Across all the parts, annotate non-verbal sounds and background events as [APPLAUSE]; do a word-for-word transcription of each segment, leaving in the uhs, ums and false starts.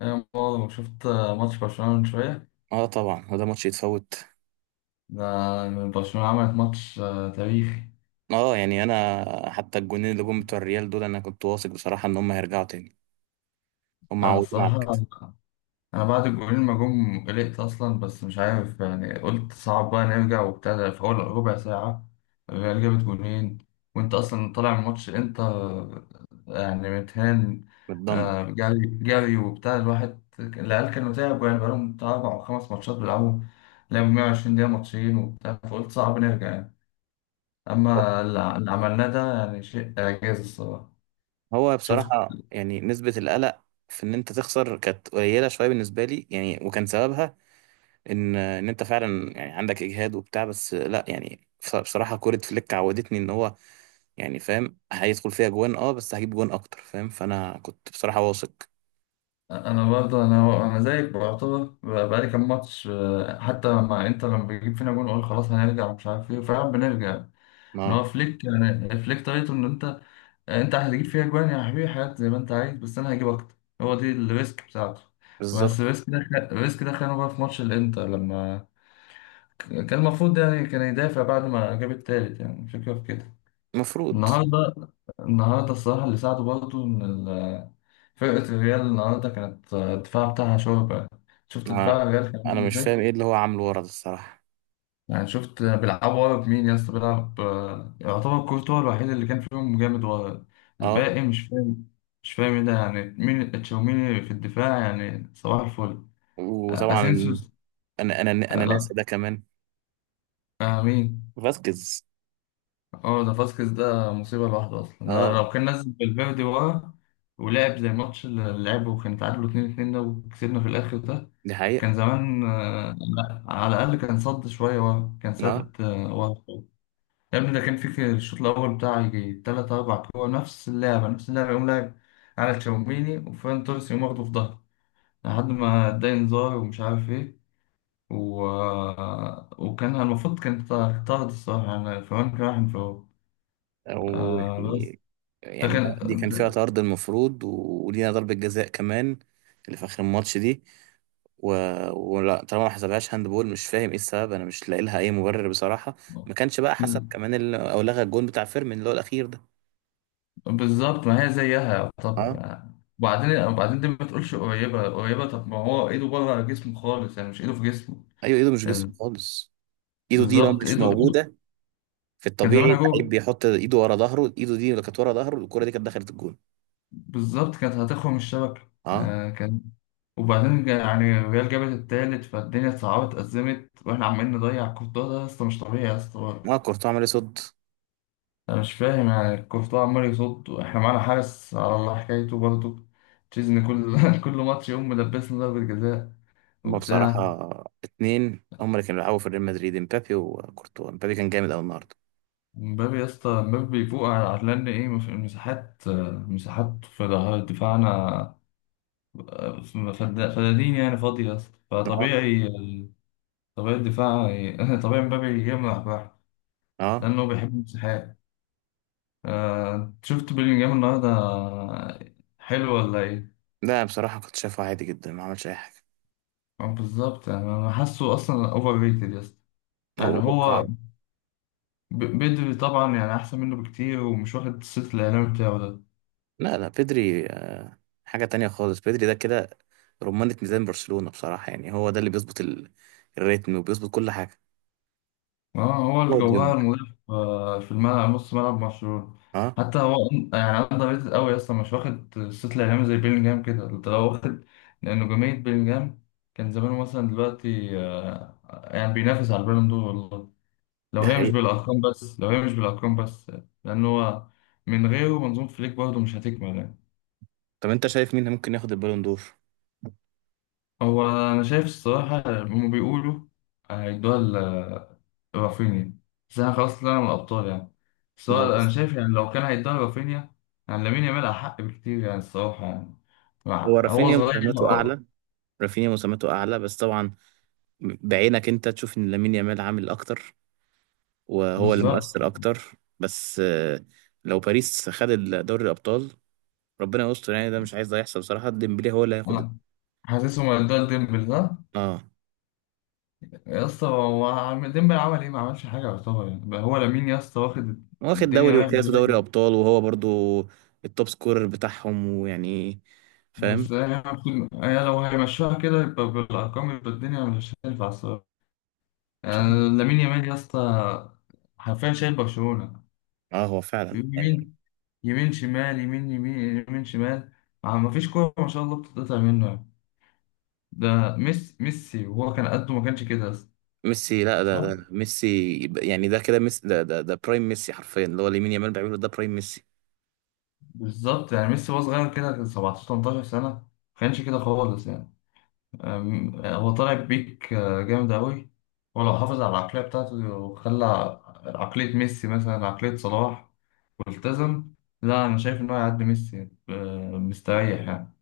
انا برضه شفت ماتش برشلونة من شوية. اه، طبعا هو ده ماتش يتفوت. ده برشلونة عملت ماتش آه، تاريخي. اه يعني انا حتى الجونين اللي جم بتوع الريال دول انا كنت واثق بصراحه ان هم هيرجعوا تاني، هم انا عودونا على الصراحة كده. انا بعد الجولين ما جم قلقت اصلا، بس مش عارف يعني، قلت صعب بقى نرجع وبتاع. ده في اول ربع ساعة الريال جابت جولين، وانت اصلا طالع من ماتش، انت يعني متهان، متدمر. آه، جري جري وبتاع. الواحد العيال كانوا تعبوا يعني، بقالهم بتاع اربع او خمس ماتشات بيلعبوا، لعبوا 120 دقيقة ماتشين وبتاع، فقلت صعب نرجع يعني. أما اللي اللي عملناه ده يعني شيء إعجاز الصراحة. هو شفت؟ بصراحه يعني نسبه القلق في ان انت تخسر كانت قليله شويه بالنسبه لي يعني، وكان سببها ان ان انت فعلا يعني عندك اجهاد وبتاع، بس لا يعني بص- بصراحه كوره فليك عودتني ان هو يعني فاهم هيدخل فيها جوان، اه بس هجيب جوان اكتر، فاهم؟ فانا كنت بصراحه واثق. أنا برضه أنا أنا زيك، بعتبر ب- بقالي كام ماتش، آه، حتى مع إنتر، لما بيجيب فينا جون أقول خلاص هنرجع مش عارف إيه، فعلا بنرجع. إن هو اه. فليك يعني، فليك طريقته إن أنت أنت هتجيب فيها جوان يا حبيبي حاجات زي ما أنت عايز، بس أنا هجيب أكتر. هو دي الريسك بتاعته. بس بالظبط. الريسك ده خ- الريسك ده خانه بقى في ماتش الإنتر، لما ك- كان المفروض يعني كان يدافع بعد ما جاب التالت، يعني الفكرة في كده. المفروض. النهارده النهارده الصراحة اللي ساعده برضه إن فرقة الريال النهاردة كانت، آه، الدفاع بتاعها شوربة. شفت ما دفاع الريال كان عامل انا مش ازاي؟ فاهم ايه اللي هو عامله ورا ده الصراحه. يعني شفت بيلعبوا ورا بمين يا اسطى؟ بيلعب آه، يعتبر كورتوا الوحيد اللي كان فيهم جامد ورا. اه. الباقي مش فاهم، مش فاهم ايه ده يعني. مين تشاوميني في الدفاع؟ يعني صباح الفل. آه، وطبعا اسينسيوس. انا انا انا ناسا آه، ده كمان. آه، مين؟ فاسكيز. اه ده فاسكيز، ده مصيبة لوحده أصلا. لو اه. لو كان نزل بالفيردي ورا، ولعب زي الماتش اللي لعبه وكان تعادلوا اتنين اتنين ده وكسبنا في الآخر ده، دي كان حقيقه. زمان آه، لا، على الأقل كان صد شوية، وهم كان اه. سد آه، وهم. يا ابني ده كان في الشوط الأول بتاع يجي تلات أربع كورة، نفس اللعبة نفس اللعبة، يقوم لاعب على تشاوميني وفان توريس يقوم واخده في ظهره، لحد ما اداني انذار ومش عارف ايه. و... آه، وكان المفروض كان طرد الصراحة، يعني فرانك راح انفراد، و... آه بس ده يعني كان، دي كان فيها طرد المفروض، ولينا ضربه جزاء كمان، اللي في اخر الماتش دي. و... ولا طالما ما حسبهاش هاند بول، مش فاهم ايه السبب، انا مش لاقي لها اي مبرر بصراحه. ما كانش بقى حسب آه، كمان ال... او لغى الجون بتاع فيرمين اللي هو الاخير ده. بالظبط. ما هي زيها طب اه. يعني. وبعدين وبعدين دي ما تقولش قريبة قريبة، طب ما هو ايده بره جسمه خالص، يعني مش ايده في جسمه. ايوه، ايده مش جسم ال- خالص، ايده دي لو بالظبط، مش ايده ايده. موجوده. في كان الطبيعي زمانها اللعيب جوه، بيحط ايده ورا ظهره، ايده دي اللي كانت ورا ظهره، الكرة دي كانت دخلت الجون. بالظبط كانت هتخرم الشبكة. اه. آه كان وبعدين جا- يعني الريال جابت التالت، فالدنيا اتصعبت أزمت، واحنا عمالين نضيع كورتوا، ده يا اسطى مش طبيعي يا اسطى ما برضه. كورتوا عمل إيه؟ صد. انا مش فاهم يعني، كورتوا عمال يصد واحنا معانا حارس على الله حكايته برضه. تشيزني كل [LAUGHS] كل ماتش يقوم ملبسنا ضربة جزاء هما وبتاع. بصراحة اتنين هما اللي كانوا بيلعبوا في ريال مدريد: امبابي وكورتوا. امبابي كان جامد قوي النهارده. مبابي يا اسطى، مبابي بيفوق على، على لان ايه، مف- المساحات، آه، مساحات في ظهر دفاعنا، آه، فد- فدادين يعني، فاضية يا اسطى. اه. فطبيعي، طبيعي الدفاع، ي- [LAUGHS] طبيعي مبابي يجمع بقى اه. لأنه بيحب المساحات. آه، أنت شفت بيلينجهام النهاردة، حلو ولا ايه؟ لا بصراحة كنت شايفه عادي جدا، ما عملش اي حاجة. آه، بالظبط، يعني أنا حاسه أصلا أوفر ريتد يا اسطى. هو يعني توقع. هو ب- بدري طبعا يعني أحسن منه بكتير، ومش واخد الصيت الإعلامي بتاعه ده. لا لا، بيدري آه، حاجة تانية خالص. بيدري ده كده رمانة ميزان برشلونة بصراحة، يعني هو ده اللي بيظبط ال- الريتم وبيظبط كل حاجة. اه، هو هو ديونج. الجوهر مضيف آه، في الملعب، نص ملعب مشهور. اه. حتى هو يعني اندر ريتد قوي اصلا، مش واخد الصيت الاعلامي زي بيلينجهام. كده انت لو واخد، لأن نجومية بيلينجهام كان زمانه مثلا دلوقتي آه، يعني بينافس على البالون دور والله، لو دي هي مش حقيقة. بالارقام بس، لو هي مش بالارقام بس. لان هو من غيره منظومة فليك برضه مش هتكمل يعني. طب انت شايف مين ممكن ياخد البالون دور؟ هو انا شايف الصراحة هم بيقولوا هيدوها رافينيا. بس انا خلاص طلعنا من الابطال يعني. بس ما هو هو انا شايف يعني، لو كان هيدوها رافينيا يعني لامين يامال احق بكتير يعني الصراحه يعني. مع- هو هو رافينيا صغير مساهماته اعلى، أه، رافينيا مساهماته اعلى، بس طبعا بعينك انت تشوف ان لامين يامال عامل اكتر وهو اللي بالظبط. مؤثر اكتر. بس آه، لو باريس خد دوري الابطال، ربنا يستر يعني، ده مش عايز ده يحصل بصراحه. ديمبلي هو اللي هياخد ال- أنا حاسسه ما ادوها ديمبل ده اه. يا اسطى، هو عم- ديمبل عمل ايه؟ ما عملش حاجه يعتبر يعني. بقى هو لامين يا اسطى واخد واخد الدنيا دوري رايح وكاس ودوري جاي. ابطال، وهو برضو التوب سكورر بتاعهم، ويعني فاهم. بس هي المفروض، هي لو هيمشوها كده يبقى بالارقام يبقى الدنيا مش هتنفع الصراحه مش عارف. يعني. لامين يامال يا اسطى، حرفيا شايل برشلونه اه، هو فعلا يعني. يمين، يمين شمال، يمين يمين يمين شمال. ما فيش كورة ما شاء الله بتتقطع منه يعني. ده ميسي، ميسي وهو كان قده ما كانش كده أصلاً. ميسي؟ لا، ده صح، ده ميسي. يعني ده كده ميسي. ده ده ده برايم ميسي، حرفيا اللي هو لامين يامال بيعمله ده برايم ميسي. بالظبط. يعني ميسي وهو صغير كده كان سبعتاشر تمنتاشر سنة ما كانش كده خالص يعني. أم- آه، هو طالع بيك آه، جامد أوي. هو لو حافظ على العقلية بتاعته، وخلى عقلية ميسي مثلا، عقلية صلاح، والتزم، لا أنا شايف إن هو هيعدي ميسي آه، مستريح يعني.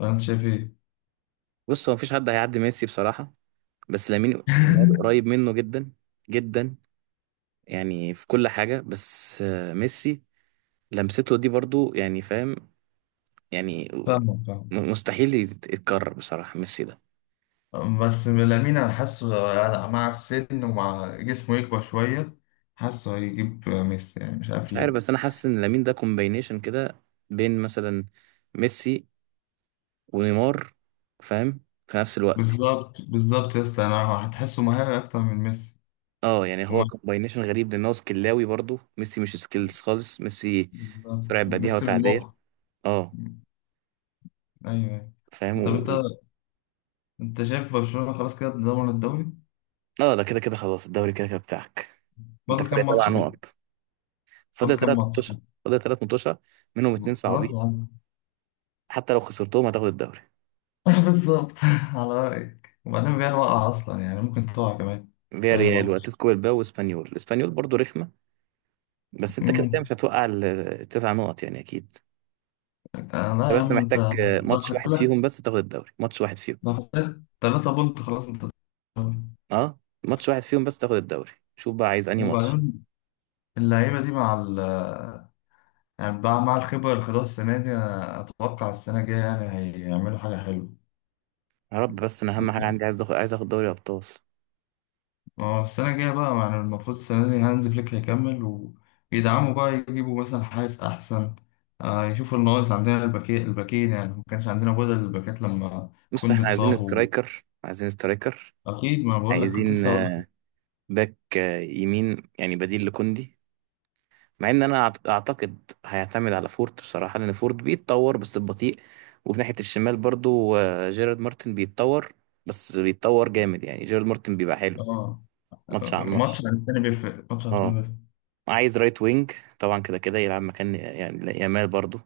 ولا أنت شايف إيه؟ بص، هو مفيش حد هيعدي ميسي بصراحة، بس لامين يامال [LAUGHS] قريب منه جدا، جدا، يعني في كل حاجة. بس آه، ميسي لمسته دي برضو يعني، فاهم يعني؟ فاهمك. م- مستحيل يت- يتكرر بصراحة ميسي ده. بس لامين انا حاسه، لا- مع السن ومع جسمه يكبر شويه، حاسه هيجيب ميسي يعني، مش عارف مش عارف، بس ليه. أنا حاسس إن لامين ده كومباينيشن كده بين مثلا ميسي ونيمار، فاهم؟ في نفس الوقت. بالظبط بالظبط يا اسطى، انا هتحسه مهاري اكتر من ميسي. اه يعني هو وما كومباينيشن غريب، لأن هو سكلاوي، برضو ميسي مش سكيلز خالص ميسي، بالظبط، سرعة بديهة ميسي وتعدية. بالمخ. اه. ايوه يعني. طب فاهم. انت، انت شايف برشلونه خلاص كده ضمن الدوري؟ اه، ده كده كده خلاص، الدوري كده كده بتاعك. انت فاضل فرق كام سبع ماتش كده؟ نقط فاضل فاضل كام ثلاث ماتش؟ متوشة. فاضل ثلاث متوشة منهم اتنين خلاص صعبين، يا عم. حتى لو خسرتهم هتاخد الدوري. [LAUGHS] بالظبط، على رايك. وبعدين الريال وقع اصلا يعني، ممكن تقع كمان في فيا اي ريال ماتش. واتلتيكو بالباو واسبانيول، اسبانيول برضو رخمة، بس انت كده كده امم، مش هتوقع ال- التسع نقط يعني، اكيد. آه لا انت يا بس عم انت، محتاج آه، لو ماتش خدت واحد لك فيهم بس تاخد الدوري، ماتش واحد فيهم. ده ثلاثة بونت خلاص، انت بتتطور. اه، ماتش واحد فيهم بس تاخد الدوري، شوف بقى عايز انهي ماتش. وبعدين اللعيبة دي، مع ال، يعني مع مع الخبرة اللي خدوها السنة دي، أنا أتوقع السنة الجاية يعني هيعملوا حاجة حلوة. يا رب، بس انا اهم حاجة عندي عايز اخد، عايز اخد دوري ابطال. ما هو السنة الجاية بقى يعني المفروض، السنة دي هانز فليك هيكمل، ويدعموا بقى، يجيبوا مثلا حارس أحسن، آه يشوفوا الناقص عندنا، الباكين الباكين يعني، ما كانش عندنا بدل الباكات لما بص، كنت احنا عايزين اتصاب و... سترايكر، عايزين سترايكر، أكيد، ما بقول لك، كنت عايزين لسه هقول لك. باك آه، يمين يعني، بديل لكوندي. مع ان انا أعت- اعتقد هيعتمد على فورت بصراحه، لان فورت بيتطور بس ببطيء. وفي ناحيه الشمال برضو آه، جيرارد مارتن بيتطور، بس بيتطور جامد يعني، جيرارد مارتن بيبقى حلو آه، ماتش عن ماتش. ماتش عن التاني بيفرق، ماتش عن اه. التاني بيفرق. عايز رايت وينج طبعا، كده كده يلعب مكان يعني لا- يامال برضو،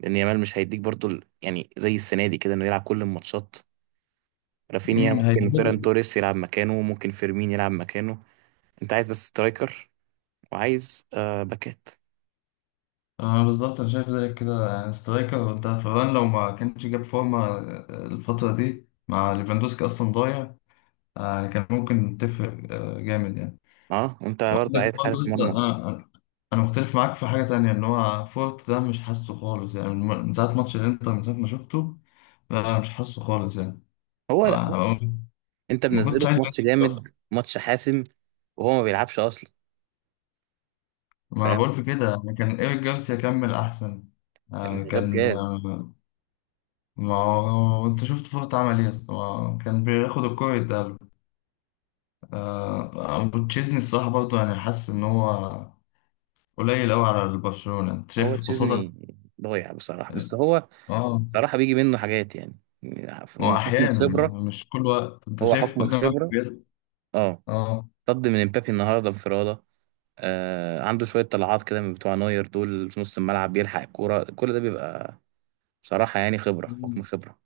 لان يامال مش هيديك برضو ال- يعني زي السنه دي كده انه يلعب كل الماتشات. رافينيا أمم، ممكن، فيران هيفيد. توريس يلعب مكانه ممكن، فيرمين يلعب مكانه. انت عايز بس سترايكر وعايز آه باكات. اه بالظبط، انا شايف زيك كده، يعني سترايكر، انت فران لو ما كانش جاب فورمه الفتره دي مع ليفاندوسكي اصلا ضايع، آه، يعني كان ممكن تفرق آه، جامد يعني. اه. انت برضه عايز وعندك برضه حارس لسه، مرمى. انا انا أنا مختلف معاك في حاجه تانية، ان هو فورت ده مش حاسه خالص يعني، من من ساعه ماتش الانتر، من ساعه ما شفته، لا مش حاسه خالص يعني. هو لا، بص، آه، انت ما كنتش منزله عايز في أنزل ماتش جامد، أصلاً. ماتش حاسم، وهو ما بيلعبش اصلا، ما انا فاهم؟ بقول في كده يعني، كان ايريك جارسيا كمل احسن، آه، يعني ده كان بجاز. آه، ما هو انت شفت فورت عمل ايه اصلا، هو كان بياخد الكرة يتقابل، آه، ابو تشيزني الصراحة برضه، يعني حاسس ان هو قليل قوي على البرشلونة، انت هو شايف قصادك. تشيزني ضايع بصراحه، بس هو اه، بصراحه بيجي منه حاجات يعني، هو من حكم احيانا يعني، الخبره، مش كل وقت. انت هو شايف حكم قدامك الخبره. بيض؟ اه. اه. طرد من امبابي النهارده انفراده. آه عنده شويه طلعات كده من بتوع نوير دول في نص الملعب، بيلحق الكوره، كل ده بيبقى بصراحه يعني خبره، حكم خبره.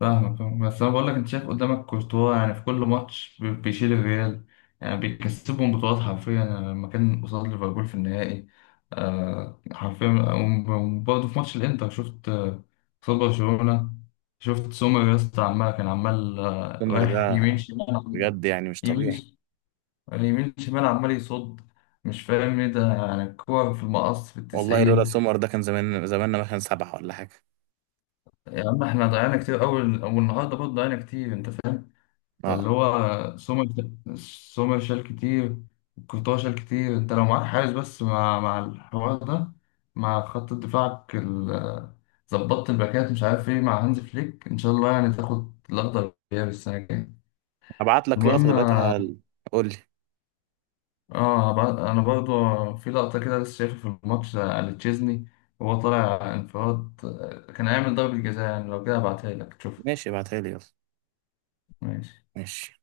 فاهمك فاهمك. بس انا بقول لك، انت شايف قدامك كورتوا، يعني في كل ماتش بي- بيشيل الريال، يعني بيكسبهم بطولات حرفيا يعني، لما كان قصاد ليفربول في النهائي، آه حرفيا. وبرضه في ماتش الانتر شفت، آه، قصاد برشلونة شفت سومر يا اسطى عمال، كان عمال آه، سومر رايح ده يمين شمال، بجد يعني مش يمين طبيعي. ش- يمين شمال عمال يصد، مش فاهم ايه ده يعني، الكور في المقص في والله لولا التسعين. سمر ده كان زمان زماننا مثلا سبعة ولا حاجة. يا عم احنا ضيعنا كتير اول، والنهارده برضه ضيعنا كتير انت. فاللي اه. هو سمر، سمر شال كتير، كورتوا شال كتير. انت لو معاك حارس بس مع مع الحوار ده، مع خط دفاعك ال- ظبطت الباكات مش عارف ايه مع هانز فليك، ان شاء الله يعني تاخد الاخضر واليابس السنه الجايه. هبعت لك لقطة المهم، دلوقتي، على قول لي. اه، ب- انا برضو في لقطه كده لسه شايفها في الماتش على تشيزني، وهو طالع انفراد آه، كان هيعمل ضربه جزاء يعني لو كده، هبعتها لك تشوف. ماشي، ابعتها لي يلا. ماشي. ماشي.